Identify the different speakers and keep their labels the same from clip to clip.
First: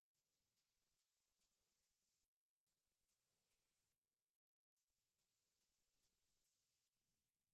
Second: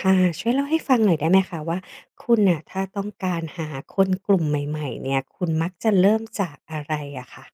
Speaker 1: ค่ะช่วยเล่าให้ฟังหน่อยได้ไหมคะว่าคุณน่ะถ้าต้องการหาคนกลุ่มใหม่ๆเนี่ยคุณมักจะเริ่มจากอะไรอะคะ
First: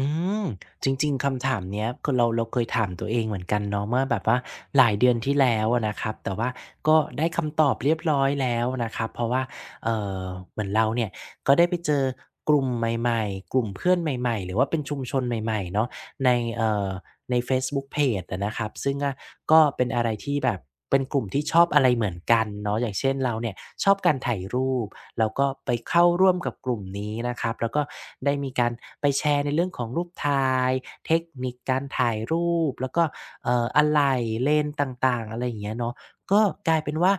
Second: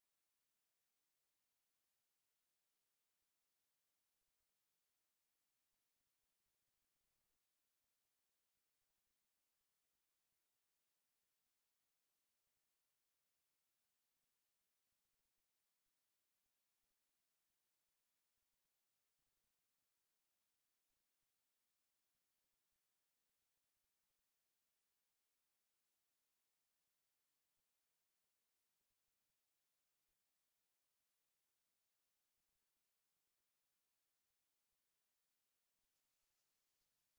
Speaker 2: อืมจริงๆคำถามเนี้ยคือเราเคยถามตัวเองเหมือนกันเนาะเมื่อแบบว่าหลายเดือนที่แล้วอะนะครับแต่ว่าก็ได้คำตอบเรียบร้อยแล้วนะครับเพราะว่าเอ่อเหมือนเราเนี่ยก็ได้ไปเจอกลุ่มใหม่ๆกลุ่มเพื่อนใหม่ๆหรือว่าเป็นชุมชนใหม่ๆเนาะในเอ่อ ในเฟซบุ๊กเพจอะนะครับซึ่งอะก็เป็นอะไรที่แบบเป็นกลุ่มที่ชอบอะไรเหมือนกันเนาะอย่างเช่นเราเนี่ยชอบการถ่ายรูปเราก็ไปเข้าร่วมกับกลุ่มนี้นะครับแล้วก็ได้มีการไปแชร์ในเรื่องของรูปถ่ายเทคนิคการถ่ายรูปแล้วก็อะไหล่เลนส์ต่างๆอะไรอย่างเงี้ยเนาะก็กลายเป็นว่า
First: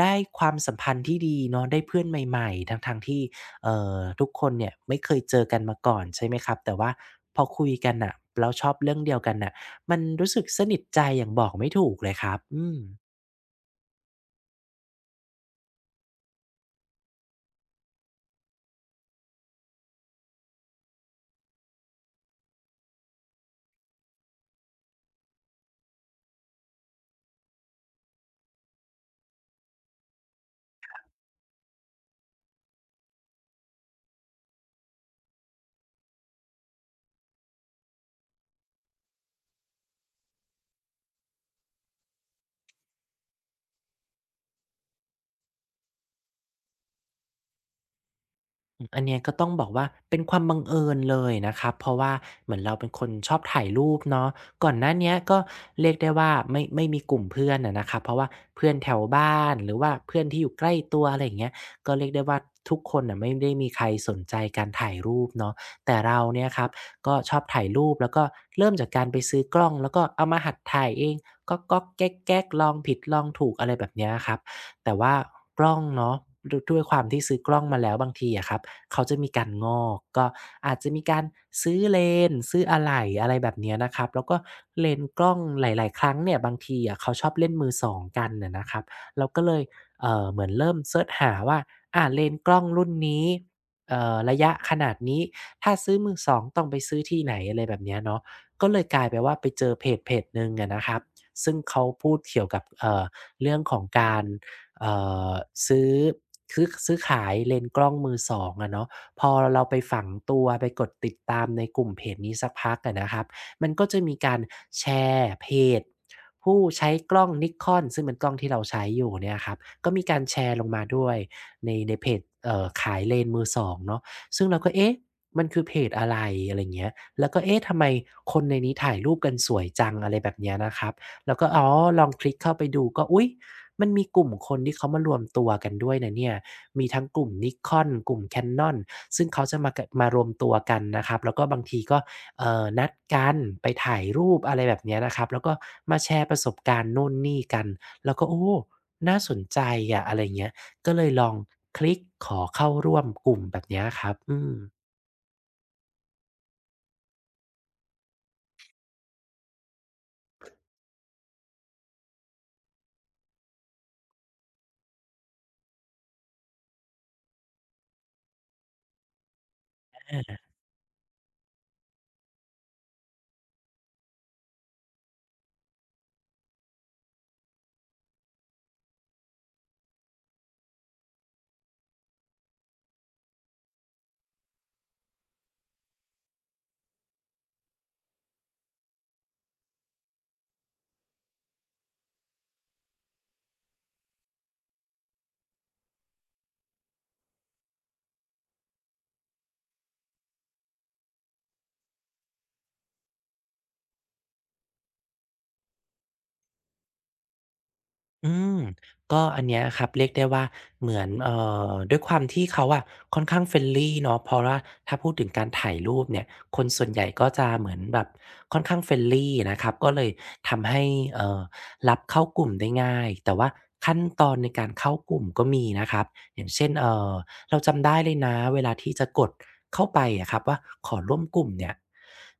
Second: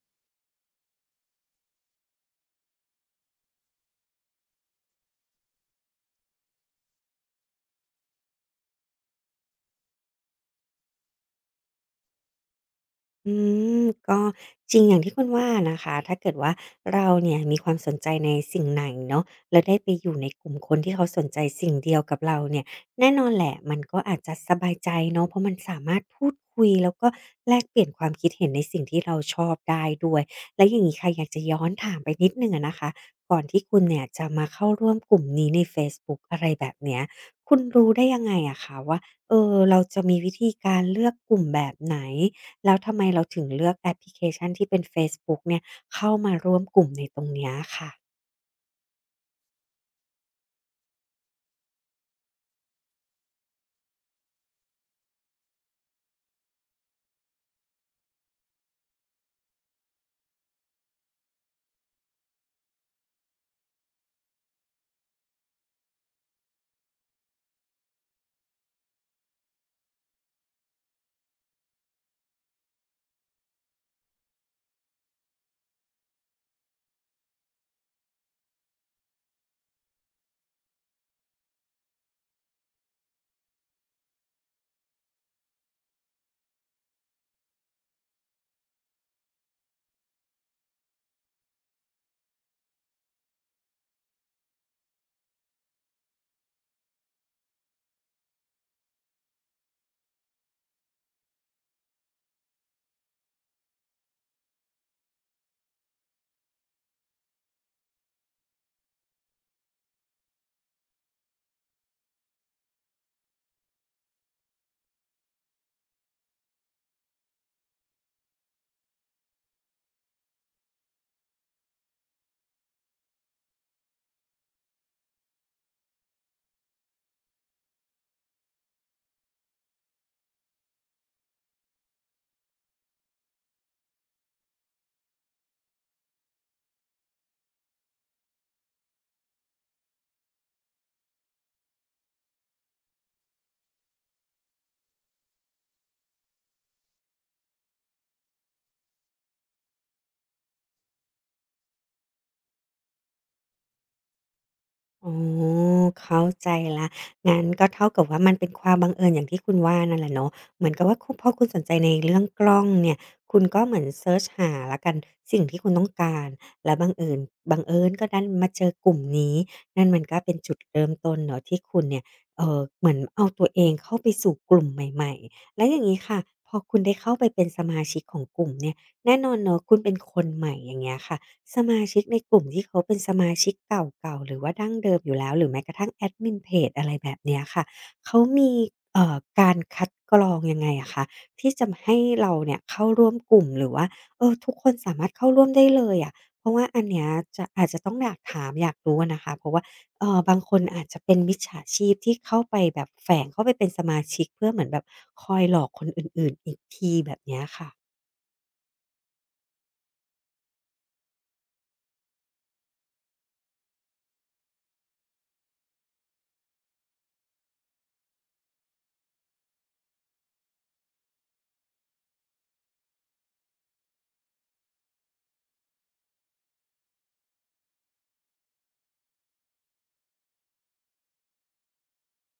Speaker 2: ได้ความสัมพันธ์ที่ดีเนาะได้เพื่อนใหม่ๆทั้งๆที่ ทุกคนเนี่ยไม่เคยเจอกันมาก่อนใช่ไหมครับแต่ว่าพอคุยกันน่ะแล้วชอบเรื่องเดียวกันน่ะมันรู้สึกสนิทใจอย่างบอกไม่ถูกเลยครับอืม
Speaker 1: อืมก็จริงอย่างที่คุณว่านะคะถ้าเกิดว่าเราเนี่ยมีความสนใจในสิ่งไหนเนาะแล้วได้ไปอยู่ในกลุ่มคนที่เขาสนใจสิ่งเดียวกับเราเนี่ยแน่นอนแหละมันก็อาจจะสบายใจเนาะเพราะมันสามารถพูดคุยแล้วก็แลกเปลี่ยนความคิดเห็นในสิ่งที่เราชอบได้ด้วยและอย่างนี้ค่ะอยากจะย้อนถามไปนิดหนึ่งอะนะคะก่อนที่คุณเนี่ยจะมาเข้าร่วมกลุ่มนี้ในเฟซบุ๊กอะไรแบบเนี้ยคุณรู้ได้ยังไงอะคะว่าเออเราจะมีวิธีการเลือกกลุ่มแบบไหน แล้วทำไมเราถึงเลือกแอปพลิเคชันที่เป็นเฟซบุ๊กเนี่ยเข้ามาร่วมกลุ่มในตรงเนี้ยค่ะ
Speaker 2: อืมอันเนี้ยก็ต้องบอกว่าเป็นความบังเอิญเลยนะครับเพราะว่าเหมือนเราเป็นคนชอบถ่ายรูปเนาะก่อนหน้าเนี้ยก็เรียกได้ว่าไม่มีกลุ่มเพื่อนอะนะครับเพราะว่าเพื่อนแถวบ้านหรือว่าเพื่อนที่อยู่ใกล้ตัวอะไรอย่างเงี้ยก็เรียกได้ว่าทุกคนน่ะไม่ได้มีใครสนใจการถ่ายรูปเนาะแต่เราเนี่ยครับก็ชอบถ่ายรูปแล้วก็เริ่มจากการไปซื้อกล้องแล้วก็เอามาหัดถ่ายเองก็แกกแก๊กลองผิดลองถูกอะไรแบบเนี้ยครับแต่ว่ากล้องเนาะดวยด้วยความที่ซื้อกล้องมาแล้วบางทีอะครับ เขาจะมีการงอกก็อาจจะมีการซื้อเลนส์ซื้ออะไหล่อะไรแบบเนี้ยนะครับแล้วก็เลนส์กล้องหลายๆครั้งเนี่ยบางทีอะเขาชอบเล่นมือสองกันน่ะนะครับเราก็เลยเหมือนเริ่มเซิร์ชหาว่าอาเลนส์กล้องรุ่นนี้ระยะขนาดนี้ถ้าซื้อมือสองต้องไปซื้อที่ไหนอะไรแบบเนี้ยเนาะก็เลยกลายเป็นว่าไปเจอเพจหนึ่งอะนะครับซึ่งเขาพูดเกี่ยวกับเรื่องของการ เอ่อซื้อซื้อขายเลนส์กล้องมือสองอะเนาะพอเราไปฝังตัวไปกดติดตามในกลุ่มเพจนี้สักพักอะนะครับมันก็จะมีการแชร์เพจผู้ใช้กล้อง Nikon ซึ่งเป็นกล้องที่เราใช้อยู่เนี่ยครับก็มีการแชร์ลงมาด้วยในเพจขายเลนส์มือสองเนาะซึ่งเราก็เอ๊ะมันคือเพจอะไรอะไรอย่างเงี้ยแล้วก็เอ๊ะทำไมคนในนี้ถ่ายรูปกันสวยจังอะไรแบบเนี้ยนะครับแล้วก็อ๋อลองคลิกเข้าไปดูก็อุ๊ย มันมีกลุ่มคนที่เขามารวมตัวกันด้วยนะเนี่ยมีทั้งกลุ่ม Nikon กลุ่ม Canon ซึ่งเขาจะมากะมารวมตัวกันนะครับแล้วก็บางทีก็นัดกันไปถ่ายรูปอะไรแบบเนี้ยนะครับแล้วก็มาแชร์ประสบการณ์นู่นนี่กันเราก็โอ้น่าสนใจอะอะไรเงี้ยก็เลยลองคลิกขอเข้าร่วมกลุ่มแบบเนี้ยครับอืม
Speaker 1: อ๋อเข้าใจแล้วงั้นก็เท่ากับว่ามันเป็นความบังเอิญอย่างที่คุณว่านั่นแหละเนาะเหมือนกับว่าพอคุณสนใจในเรื่องกล้องเนี่ยคุณก็เหมือนเซิร์ชหาแล้วกันสิ่งที่คุณต้องการแล้วบังเอิญบังเอิญก็ดันมาเจอกลุ่มนี้นั่นมันก็เป็นจุดเริ่มต้นเนาะที่คุณเนี่ยเหมือนเอาตัวเองเข้าไปสู่กลุ่มใหม่ๆแล้วอย่างงี้ค่ะพอคุณได้เข้าไปเป็นสมาชิกของกลุ่มเนี่ยแน่นอนเนาะคุณเป็นคนใหม่อย่างเงี้ยค่ะ สมาชิกในกลุ่มที่เขาเป็นสมาชิกเก่าๆหรือว่าดั้งเดิมอยู่แล้วหรือแม้กระทั่งแอดมินเพจอะไรแบบเนี้ยค่ะเขามีการคัดกรองยังไงอะคะที่จะให้เราเนี่ยเข้าร่วมกลุ่มหรือว่าเออทุกคนสามารถเข้าร่วมได้เลยอะเพราะว่าอันเนี้ยจะอาจจะต้องอยากถามอยากรู้อะนะคะเพราะว่าเออบางคนอาจจะเป็นมิจฉาชีพที่เข้าไปแบบแฝงเข้าไปเป็นสมาชิกเพื่อเหมือนแบบคอยหลอกคนอื่นๆอีกทีแบบเนี้ยค่ะ
Speaker 2: อืมก็อันเนี้ยครับเรียกได้ว่าเหมือนด้วยความที่เขาอะค่อนข้าง friendly เนาะเพราะว่าถ้าพูดถึงการถ่ายรูปเนี่ยคนส่วนใหญ่ก็จะเหมือนแบบค่อนข้าง friendly นะครับก็เลยทำให้เอ่อรับเข้ากลุ่มได้ง่ายแต่ว่าขั้นตอนในการเข้ากลุ่มก็มีนะครับอย่างเช่นเราจำได้เลยนะเวลาที่จะกดเข้าไปอะครับว่าขอร่วมกลุ่มเนี่ย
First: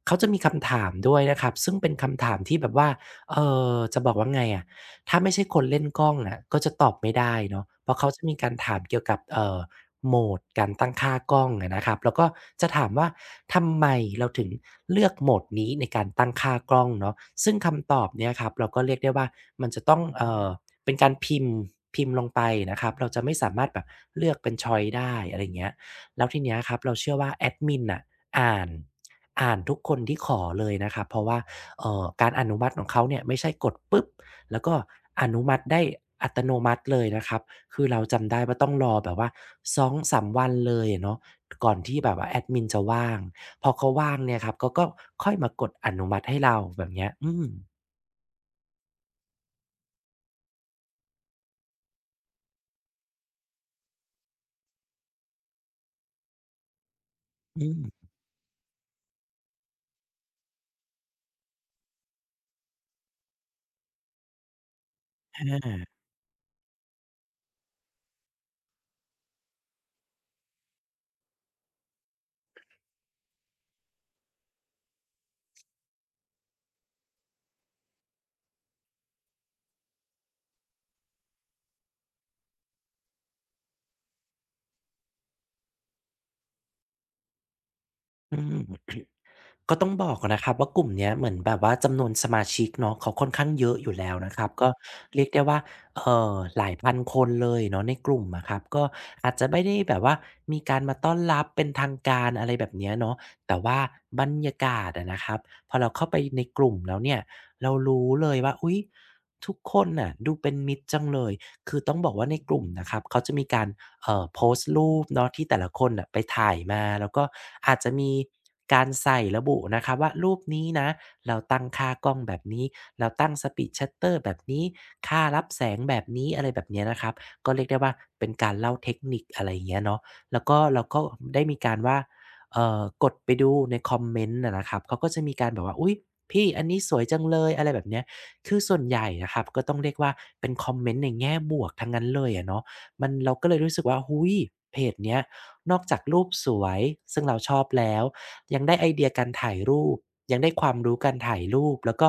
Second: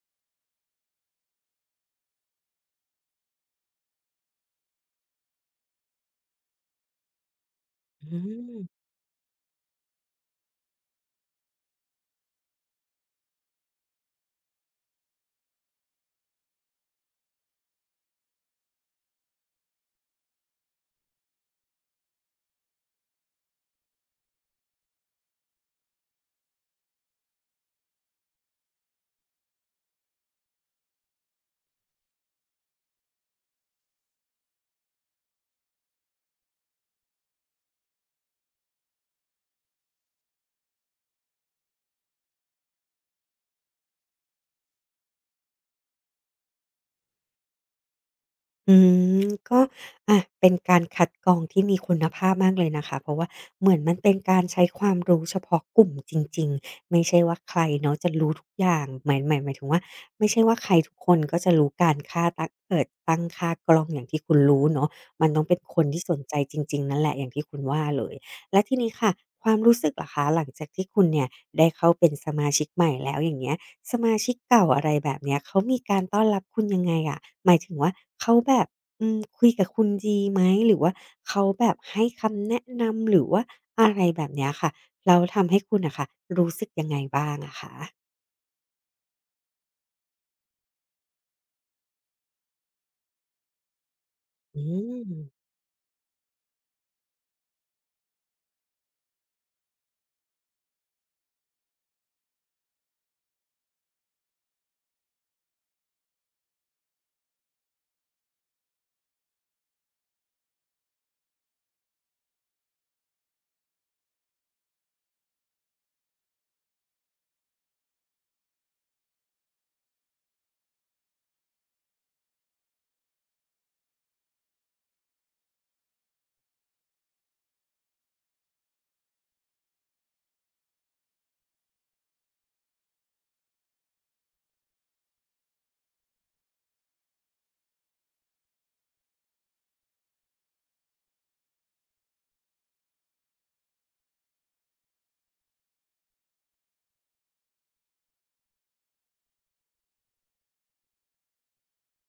Speaker 2: เขาจะมีคำถามด้วยนะครับซึ่งเป็นคำถามที่แบบว่าเอ่จะบอกว่าไงอะ ถ้าไม่ใช่คนเล่นกล้องอะก็จะตอบไม่ได้เนาะเพราะเขา
Speaker 1: อื
Speaker 2: จะมีกา
Speaker 1: ม
Speaker 2: รถามเกี่ยวกับโหมดการตั้งค่ากล้องอะนะครับแล้วก็จะถามว่าทำไมเราถึงเลือกโหมดนี้ในการตั้งค่ากล้องเนาะซึ่งคำตอบเนี่ยครับเราก็เรียกได้ว่ามันจะต้องเป็นการพิมพ์ลงไปนะครับเราจะไม่สามารถแบบเลือกเป็นชอยซ์ได้อะไรอย่างเงี้ยแล้วทีเนี้ยครับเราเชื่อว่าแอดมินน่ะอ่านอ่านทุกคนที่ขอเลยนะครับเพราะว่าการอนุมัติของเขาเนี่ยไม่ใช่กดปุ๊บ แล้วก็อนุมัติได้อัตโนมัติเลยนะครับ คือเราจำได้ว่าต้องรอแบบว่า2-3วันเลยอะเนาะก่อนที่แบบว่าแอดมินจะว่าง พอเขาว่างเนี่ยครับเขาก็ค่อยมากดอนุมัติให้เราแบบเนี้ยอืม
Speaker 1: อืมก็อ่ะเป็นการคัดกรองที่มีคุณภาพมากเลยนะคะเพราะว่าเหมือนมันเป็นการใช้ความรู้เฉพาะกลุ่มจริงๆไม่ใช่ว่าใคร
Speaker 2: อื
Speaker 1: เนาะ
Speaker 2: ม
Speaker 1: จะรู้ทุกอย่างหมายถึงว่าไม่ใช่ว่าใครทุกคนก็จะรู้การค่าตั้งค่ากล้องอย่างที่คุณรู้เนาะมันต้องเป็นคน
Speaker 2: อา
Speaker 1: ที่สนใจจริงๆนั่นแหละอย่างที่คุณว่าเลยและทีนี้ค่ะความรู้สึกล่ะคะหลังจากที่คุณเนี่ยได้เข้าเป็นสมาชิกใหม่แล้วอย่างเงี้ย สมาชิกเก่าอะไรแบบเนี้ยเขามีการต้อนรับคุณยังไงอะหมายถึงว่าเขาแบบอืมคุยกับคุณดีไหมหรือว่าเขาแบบให้คำแนะนำหรือว่าอะไรแบบเนี้ยค่ะแล้วทำให้คุณน่ะค่ะรู้สึกยังไงบ้างอะคะ
Speaker 2: อืม ก็ต้องบอกอะนะครับว่ากลุ่มเนี้ยเหมือนแบบว่าจำนวนสมาชิกเนาะเขาค่อนข้างเยอะอยู่แล้วนะครับ
Speaker 1: อื
Speaker 2: ก็
Speaker 1: ม
Speaker 2: เรียกได้ว่าเอหลายพันคนเลยเนาะในกลุ่มอะครับก็อาจจะไม่ได้แบบว่ามีการมาต้อนรับเป็นทางการอะไรแบบเนี้ยเนาะแต่ว่าบรรยากาศอะนะครับพอเราเข้าไปในกลุ่มแล้วเนี่ยเรารู้เลยว่าอุ๊ยทุกคนน่ะดูเป็นมิตรจังเลย คือต้องบอกว่าในกลุ่มนะครับเขาจะมีการโพสต์รูปเนาะที่แต่ละคนน่ะไปถ่ายมาแล้วก็อาจจะมีการใส่ระบุนะครับว่ารูปนี้นะเราตั้งค่ากล้องแบบนี้เราตั้งสปีดชัต h เ t t e แบบนี้ค่ารับแสงแบบนี้อะไรแบบเนี้ยนะครับก็เรียกได้ว่าเป็นการเล่าเทคนิคอะไรอย่างเงี้ยเนาะแล้วก็เราก็ได้มีการว่ากดไปดูในคอมเมนต์นะครับเขาก็จะมีการแบบว่าอุ๊ยพี่อันนี้สวยจังเลยอะไรแบบเนี้ย คือส่วนใหญ่นะครับก็ต้องเรียกว่าเป็นคอมเมนต์ในแง่บวกทั้งนั้นเลยอะเนาะมันเราก็เลยรู้สึกว่าอุ้ยเพจเนี้ยนอกจากรูปสวยซึ่งเราชอบแล้วยังได้ไอเดียการถ่ายรูปยังได้ความรู้การถ่ายรูปแล้วก็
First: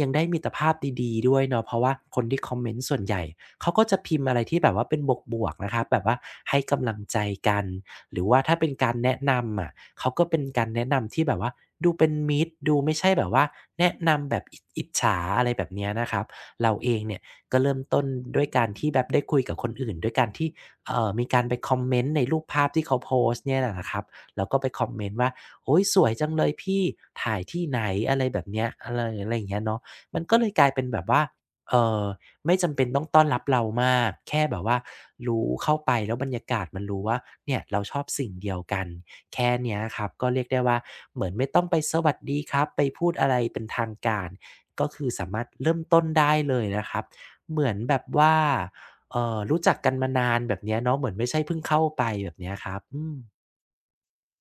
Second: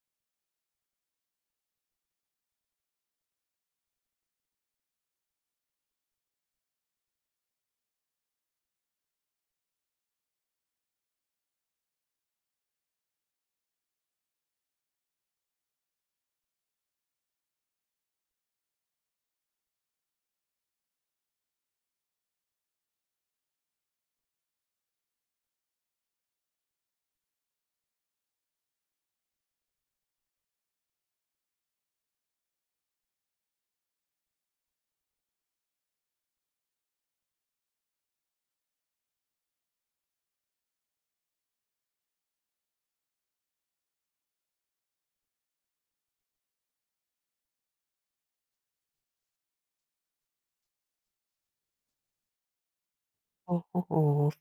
Speaker 2: ยังได้มิตรภาพดีๆด้วยเนาะเพราะว่าคนที่คอมเมนต์ส่วนใหญ่เขาก็จะพิมพ์อะไรที่แบบว่าเป็นบวกๆนะครับแบบว่าให้กำลังใจกันหรือว่าถ้าเป็นการแนะนำอะ เขาก็เป็นการแนะนำที่แบบว่าดูเป็นมิตรดูไม่ใช่แบบว่าแนะนำแบบอิจฉาอะไรแบบเนี้ยนะครับเราเองเนี่ยก็เริ่มต้นด้วยการที่แบบได้คุยกับคนอื่นด้วยการที่มีการไปคอมเมนต์ในรูปภาพที่เขาโพสต์เนี่ยนะครับแล้วก็ไปคอมเมนต์ว่าโอ้ยสวยจังเลยพี่ถ่ายที่ไหนอะไรแบบเนี้ยอะไรอะไรอย่างเงี้ยเนาะมันก็เลยกลายเป็นแบบว่าเออ ไม่จำเป็นต้องต้อนรับเรามากแค่แบบว่ารู้เข้าไปแล้วบรรยากาศมันรู้ว่าเนี่ยเราชอบสิ่งเดียวกันแค่เนี้ยครับก็เรียกได้ว่าเหมือนไม่ต้องไปสวัสดีครับไปพูดอะไรเป็นทางการก็คือสามารถเริ่มต้นได้เลยนะครับเหมือนแบบว่ารู้จักกันมานานแบบเนี้ยเนาะเหมือนไม่ใช่เพิ่งเข้าไปแบบเนี้ยครับอืม
Speaker 1: โอ้โห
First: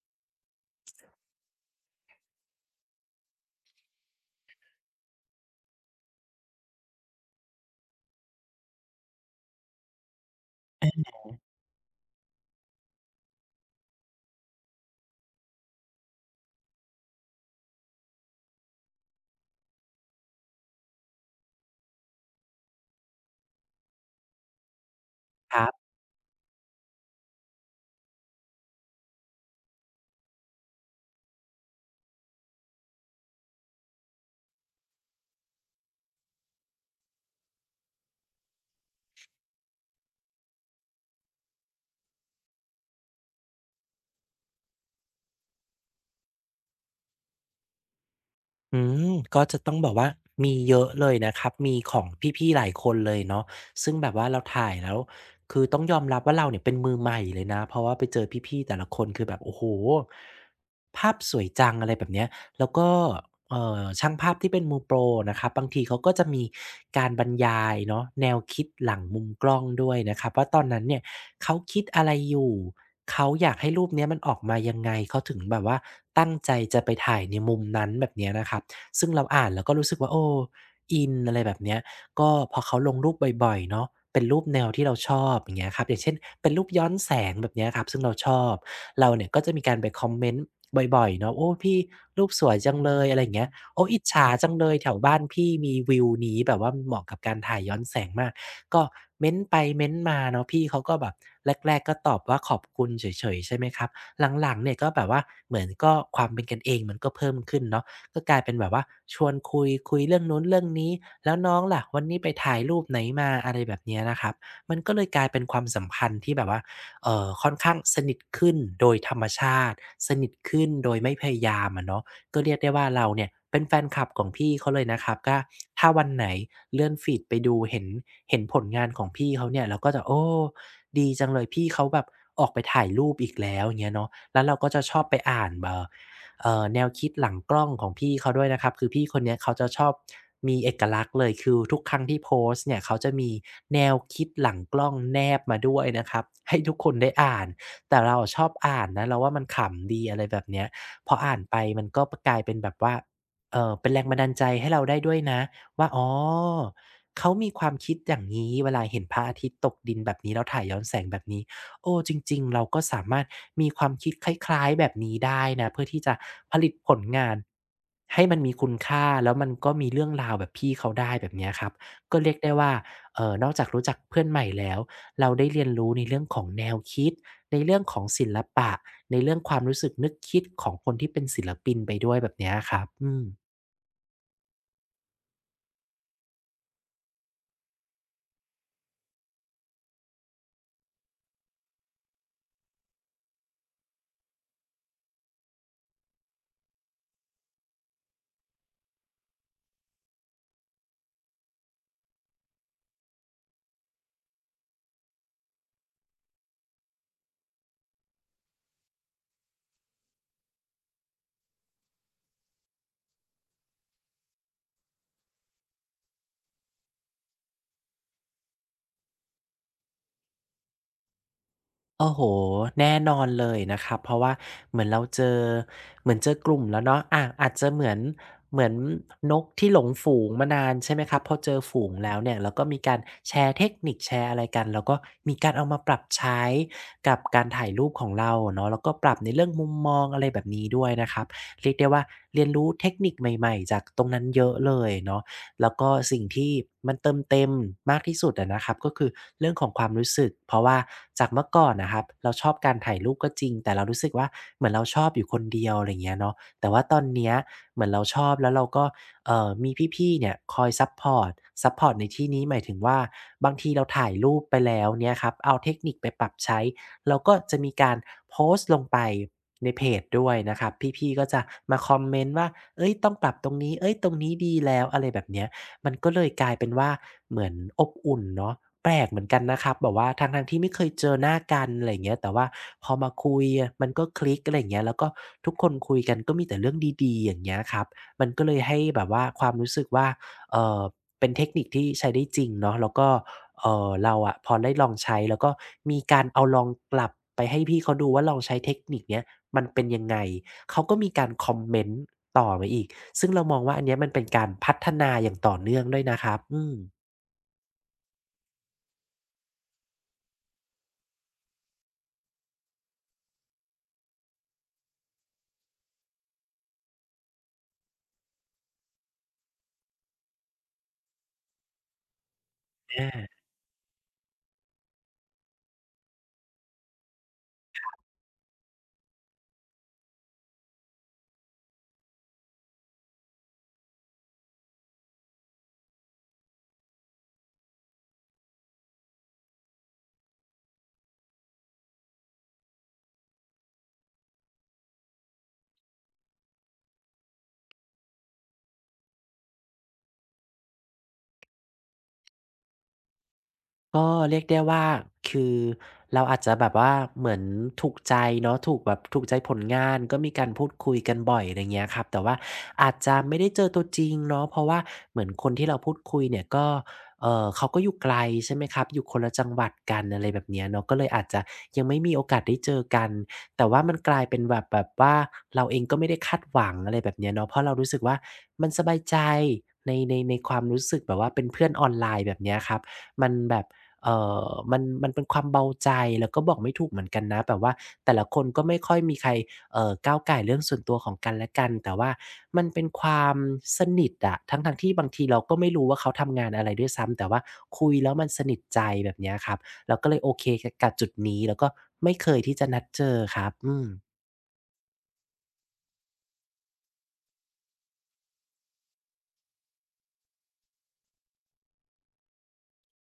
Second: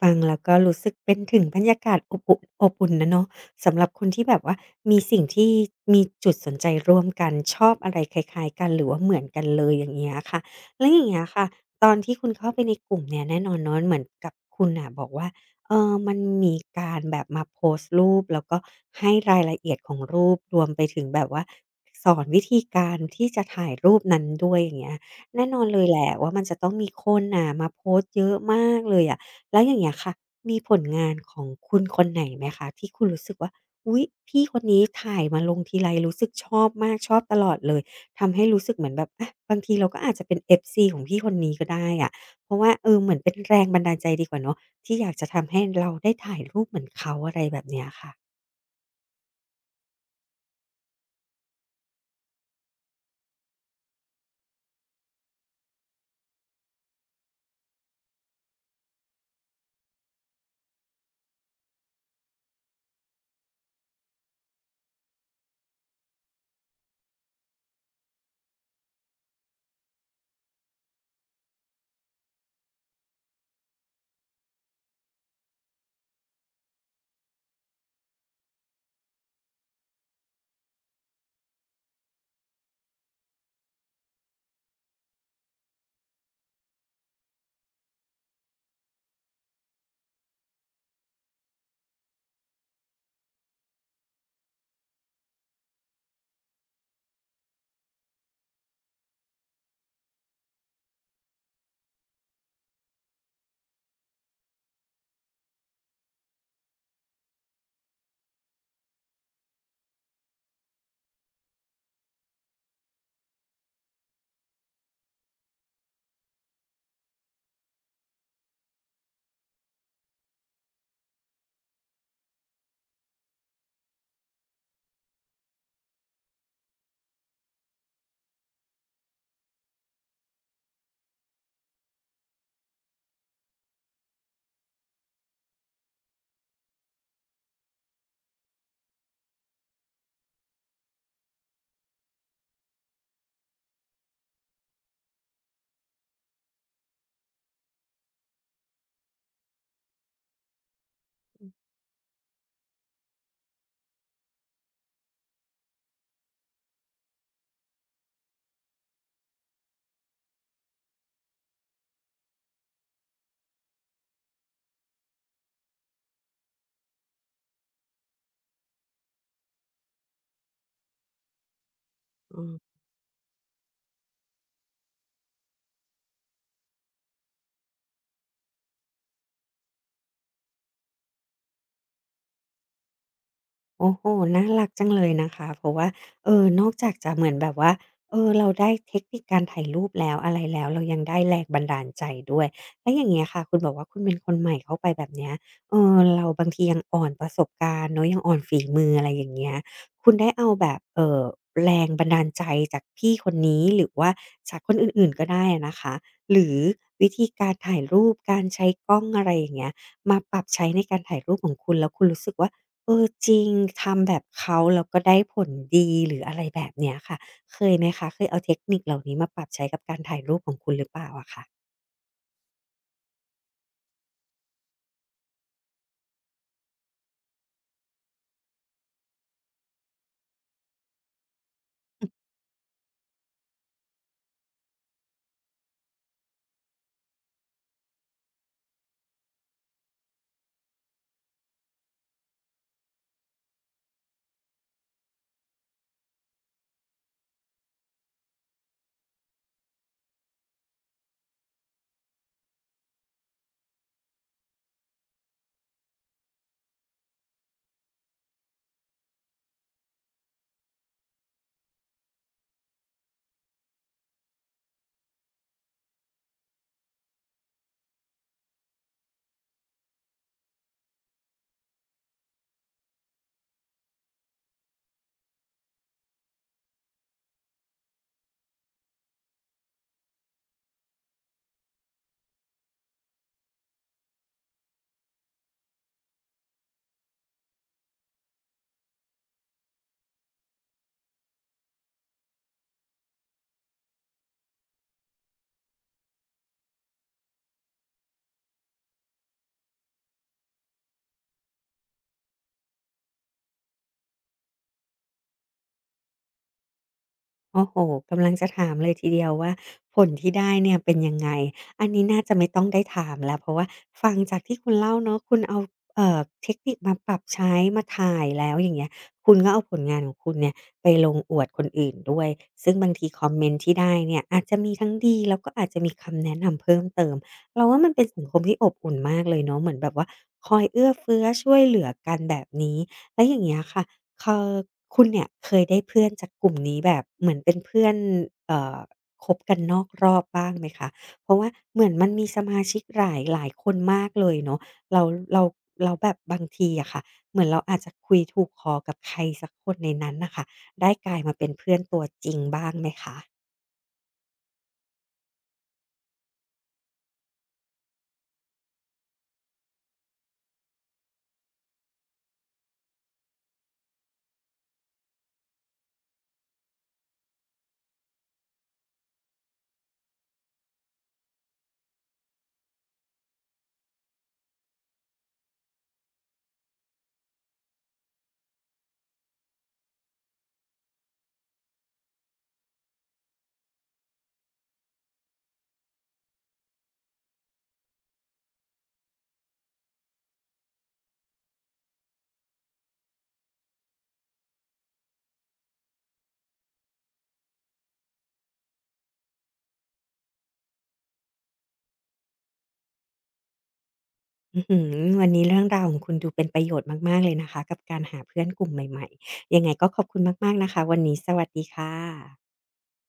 Speaker 1: ฟังแล้วก็รู้สึกเป็นถึงบรรยากาศอบอุ่นอบอุ่นนะเนาะสำหรับคนที่แบบว่ามีสิ่งที่มีจุดสนใจร่วมกันชอบอะไรคล้ายๆกันหรือว่าเหมือนกันเลยอย่างเงี้ยค่ะแล้วอย่างเงี้ยค่ะตอนที่คุณเข้าไปในกลุ่มเนี่ยแน่นอนเนาะเหมือนกับคุณน่ะบอกว่าเออมันมีการแบบมาโพสต์รูปแล้วก็ให้รายละเอียดของรูปรวมไปถึงแบบว่าสอนวิธีการที่จะถ่ายรูปนั้นด้วยอย่างเงี้ย แน่
Speaker 2: ค
Speaker 1: นอน
Speaker 2: รั
Speaker 1: เล
Speaker 2: บ
Speaker 1: ยแหละว่ามันจะต้องมีคนน่ะมาโพสต์เยอะมากเลยอะแล้วอย่างเงี้ยค่ะมีผลงานของคุณคนไหนไหมคะที่คุณรู้สึกว่าอุ๊ยพี่คนนี้ถ่ายมาลงทีไรรู้สึกชอบมากชอบตลอดเลยทำให้รู้สึกเหมือนแบบอะบางทีเราก็อาจจะเป็น FC ของพี่คนนี้ก็ได้อะเพราะว่าเออเหมือนเป็นแรงบันดาลใจดีกว่าเนาะที่อยากจะทำให้เราได้ถ่ายรูปเหมือนเขาอะไรแบบเนี้ยค่ะ
Speaker 2: อืมก็จะต้องบอกว่ามีเยอะเลยนะครับมีของพี่ๆหลายคนเลยเนาะซึ่งแบบว่าเราถ่ายแล้วคือต้องยอมรับว่าเราเนี่ยเป็นมือใหม่เลยนะเพราะว่าไปเจอพี่ๆแต่ละคนคือแบบโอ้โฮภาพสวยจังอะไรแบบเนี้ยแล้วก็ ช่างภาพที่เป็นมือโปรนะครับบางทีเขาก็จะมีการบรรยายเนาะแนวคิดหลังมุมกล้องด้วยนะครับว่าตอนนั้นเนี่ยเขาคิดอะไรอยู่เขาอยากให้รูปเนี้ยมันออกมายังไงเขาถึงแบบว่าตั้งใจจะไปถ่ายในมุมนั้นแบบเนี้ยนะครับซึ่งเราอ่านแล้วก็รู้สึกว่าโอ้อินอะไรแบบเนี้ย ก็พอเขาลงรูปบ่อยๆเนาะเป็นรูปแนวที่เราชอบอย่างเงี้ยครับอย่างเช่นเป็นรูปย้อนแสงแบบเนี้ยครับซึ่งเราชอบเราเนี่ยก็จะมีการไปคอมเมนต์บ่อยๆเนาะโอ้พี่รูปสวยจังเลยอะไรอย่างเงี้ยโอ้อิจฉาจังเลยแถวบ้านพี่มีวิวนี้แบบว่ามันเหมาะกับการถ่ายย้อนแสงมากก็เม้นต์ไปเม้นต์มาเนาะพี่เขาก็แบบแรกๆก็ตอบว่าขอบคุณเฉยๆใช่ไหมครับหลังๆเนี่ยก็แบบว่าเหมือนก็ความเป็นกันเองมันก็เพิ่มขึ้นเนาะ ก็กลายเป็นแบบว่าชวนคุยเรื่องนู้นเรื่องนี้แล้วน้องล่ะวันนี้ไปถ่ายรูปไหนมาอะไรแบบเนี้ยนะครับมันก็เลยกลายเป็นความสัมพันธ์ที่แบบว่าค่อนข้างสนิทขึ้นโดยธรรมชาติสนิทขึ้นโดยไม่พยายามอะเนาะก็เรียกได้ว่าเราเนี่ยเป็นแฟนคลับของพี่เขาเลยนะครับก็ถ้าวันไหนเลื่อนฟีดไปดูเห็นผลงานของพี่เขาเนี่ยเราก็จะโอ้ดีจังเลยพี่เขาแบบออกไปถ่ายรูปอีกแล้วอย่างเงี้ยเนาะแล้วเราก็จะชอบไปอ่านแนวคิดหลังกล้องของพี่เขาด้วยนะครับคือพี่คนเนี้ยเขาจะชอบมีเอกลักษณ์เลยคือทุกครั้งที่โพสต์เนี่ยเขาจะมีแนวคิดหลังกล้องแนบมาด้วยนะครับให้ทุกคนได้อ่านแต่เราอะชอบอ่านนะเราว่ามันขำดีอะไรแบบเนี้ยพออ่านไปมันก็ปกลายเป็นแบบว่าเป็นแรงบันดาลใจให้เราได้ด้วยนะว่าอ๋อเขามีความคิดอย่างงี้เวลาเห็นพระอาทิตย์ตกดินแบบนี้แล้วถ่ายย้อนแสงแบบนี้ โอ้จริงๆเราก็สามารถมีความคิดคล้ายๆแบบนี้ได้นะเพื่อที่จะผลิตผลงานให้มันมีคุณค่าแล้วมันก็มีเรื่องราวแบบพี่เขาได้แบบเนี้ยครับก็เรียก
Speaker 1: อื
Speaker 2: ได้ว่า
Speaker 1: ม
Speaker 2: นอกจากรู้จักเพื่อนใหม่แล้วเราได้เรียนรู้ในเรื่องของแนวคิดในเรื่องของศิลปะในเรื่องความรู้สึกนึกคิดของคนที่เป็นศิลปินไปด้วยแบบเนี้ยครับอืม
Speaker 1: โอ้โฮน่ารักจังเลยนะคะ เพราะว่านอกจากจะเหมือนแบบว่าเออเราได้เทคนิคการถ่ายรูปแล้วอะไรแล้วเรายังได้แรงบันดาลใจด้วยแล้วอย่างเงี้ยค่ะคุณบอกว่าคุณเป็นคนใหม่เข้าไปแบบเนี้ยเออเราบางทียังอ่อนประสบการณ์เนาะยังอ่อนฝีมืออะไรอย่างเงี้ยคุณได้เอาแบบแรงบันดาลใจจากพี่คนนี้หรือว่าจากคนอื่นๆก็ได้อะนะคะหรือวิธีการถ่ายรูปการใช้กล้องอะไรอย่างเงี้ยมาปรับใช้ในการถ่ายรูปของคุณแล้วคุณรู้สึกว่า เออจริงทำแบบเขาแล้วก็ได้ผลดีหรืออะไรแบบเนี้ยค่ะเคยไหมคะเคยเอาเทคนิคเหล่านี้มาปรับใช้กับการถ่ายรูปของคุณหรือเปล่าอะคะ
Speaker 2: โอ้โหแน่นอนเลยนะครับเพราะว่าเหมือนเราเจอเหมือนเจอกลุ่มแล้วเนาะอาจจะเหมือนนกที่หลงฝูงมานานใช่ไหมครับพอเจอฝูงแล้วเนี่ยแล้วก็มีการแชร์เทคนิคแชร์อะไรกันแล้วก็มีการเอามาปรับใช้กับการถ่ายรูปของเราเนาะแล้วก็ปรับในเรื่องมุมมองอะไรแบบนี้ด้วยนะครับเรียกได้ว่าเรียนรู้เทคนิคใหม่ๆจากตรงนั้นเยอะเลยเนาะ แล้วก็สิ่งที่มันเติมเต็มมากที่สุดอะนะครับก็คือเรื่องของความรู้สึกเพราะว่าจากเมื่อก่อนนะครับเราชอบการถ่ายรูปก็จริงแต่เรารู้สึกว่าเหมือนเราชอบอยู่คนเดียวอะไรอย่างเงี้ยเนาะแต่ว่าตอนเนี้ยเหมือนเราชอบแล้วเราก็มีพี่ๆเนี่ยคอยซัปพอร์ตซัปพอร์ตในที่นี้หมายถึงว่าบางทีเราถ่ายรูปไปแล้วเนี่ยครับเอาเทคนิคไปปรับใช้ แล้วก็จะมีการโพสต์ลงไปในเพจด้วยนะครับพี่ๆก็จะมาคอมเมนต์ว่าเฮ้ยต้องปรับตรงนี้เฮ้ยตรงนี้ดีแล้วอะไรแบบเนี้ยมันก็เลยกลายเป็นว่าเหมือนอบอุ่นเนาะแปลกเหมือนกันนะครับแบบว่าทั้งๆที่ไม่เคยเจอหน้ากันอะไรอย่างเงี้ยแต่ว่าพอมาคุยอะมันก็คลิกอะไรอย่างเงี้ยแล้วก็ทุกคนคุยกันก็มีแต่เรื่องดีๆอย่างเงี้ยครับมันก็เลยให้แบบว่าความรู้สึกว่าเอ่อเป็นเทคนิคที่ใช้ได้จริงเนาะแล้วก็ เราอะพอได้ลองใช้แล้วก็มีการเอาลองกลับไปให้พี่เขาดูว่าลองใช้เทคนิคเนี้ยมันเป็นยังไงเขาก็มีการคอมเมนต์ต่อมาอีกซึ่งเรามองว่าอันเนี้ยมันเป็นการพัฒนาอย่างต่อเนื่องด้วยนะครับอืม
Speaker 1: โอ้โหกำลังจะถามเลยทีเดียวว่าผลที่ได้เนี่ยเป็นยังไงอันนี้น่าจะไม่ต้องได้ถามแล้วเพราะว่าฟังจากที่คุณเล่าเนาะคุณเอาเอ่อเทคนิคมาปรับใช้มาถ่ายแล้วอย่างเงี้ยคุณก็เอาผลงานของคุณเนี่ยไปลงอวดคนอื่นด้วยซึ่งบางทีคอม
Speaker 2: อา
Speaker 1: เมนต์ที่ได้เนี่ยอาจจะมีทั้งดีแล้วก็อาจจะมีคำแนะนำเพิ่มเติมเราว่ามันเป็นสังคมที่อบอุ่นมากเลยเนาะเหมือนแบบว่าคอยเอื้อเฟื้อช่วยเหลือกันแบบนี้แล้วอย่างเงี้ยค่ะ คคุณเนี่ยเคยได้เพื่อนจากกลุ่มนี้แบบเหมือนเป็นเพื่อนเอ่อคบกันนอกรอบบ้างไหมคะเพราะว่าเหมือนมันมีสมาชิกหลายหลายคนมากเลยเนาะแล้วแล้วแล้วแบบบางทีอะค่ะเหมือนเราอาจจะคุยถูกคอกับใครสักคนในนั้นน่ะค่ะได้กลายมาเป็นเพื่อนตัวจริงบ้างไหมคะ
Speaker 2: ก็เรียกได้ว่าคือเราอาจจะแบบว่าเหมือนถูกใจเนาะถูกแบบถูกใจผลงานก็มีการพูดคุยกันบ่อยอะไรเงี้ยครับแต่ว่าอาจจะไม่ได้เจอตัวจริงเนาะเพราะว่าเหมือนคนที่เราพูดคุยเนี่ยก็เขาก็อยู่ไกลใช่ไหมครับอยู่คนละจังหวัดกันอะไรแบบเนี้ยเนาะก็เลยอาจจะยังไม่มีโอกาสได้เจอกันแต่ว่ามันกลายเป็นแบบว่าเราเองก็ไม่ได้คาดหวังอะไรแบบเนี้ยเนาะเพราะเรารู้สึกว่ามันสบายใจในความรู้สึกแบบว่าเป็นเพื่อนออนไลน์แบบเนี้ยครับมันแบบ เอ่มันเป็นความเบาใจแล้วก็บอกไม่ถูกเหมือนกันนะแบบว่าแต่ละคนก็ไม่ค่อยมีใครก้าวไก่ายเรื่องส่วนตัวของกันและกันแต่ว่ามันเป็นความสนิทอะทั้งๆที่บางทีเราก็ไม่รู้ว่าเขาทำงานอะไรด้วยซ้ำแต่ว่าคุยแล้วมันสนิทใจแบบเนี้ยครับเราก็เลยโอเคกกับจุดนี้แล้วก็ไม่เคยที่จะนัดเจอครับอืม
Speaker 1: อื้อฮือวันนี้เรื่องราวของคุณดูเป็นประโยชน์มากๆเลยนะคะกับการหาเพื่อนกลุ่มใหม่ๆยังไงก็ขอบคุณมากๆนะคะวันนี้สวัสดีค่ะ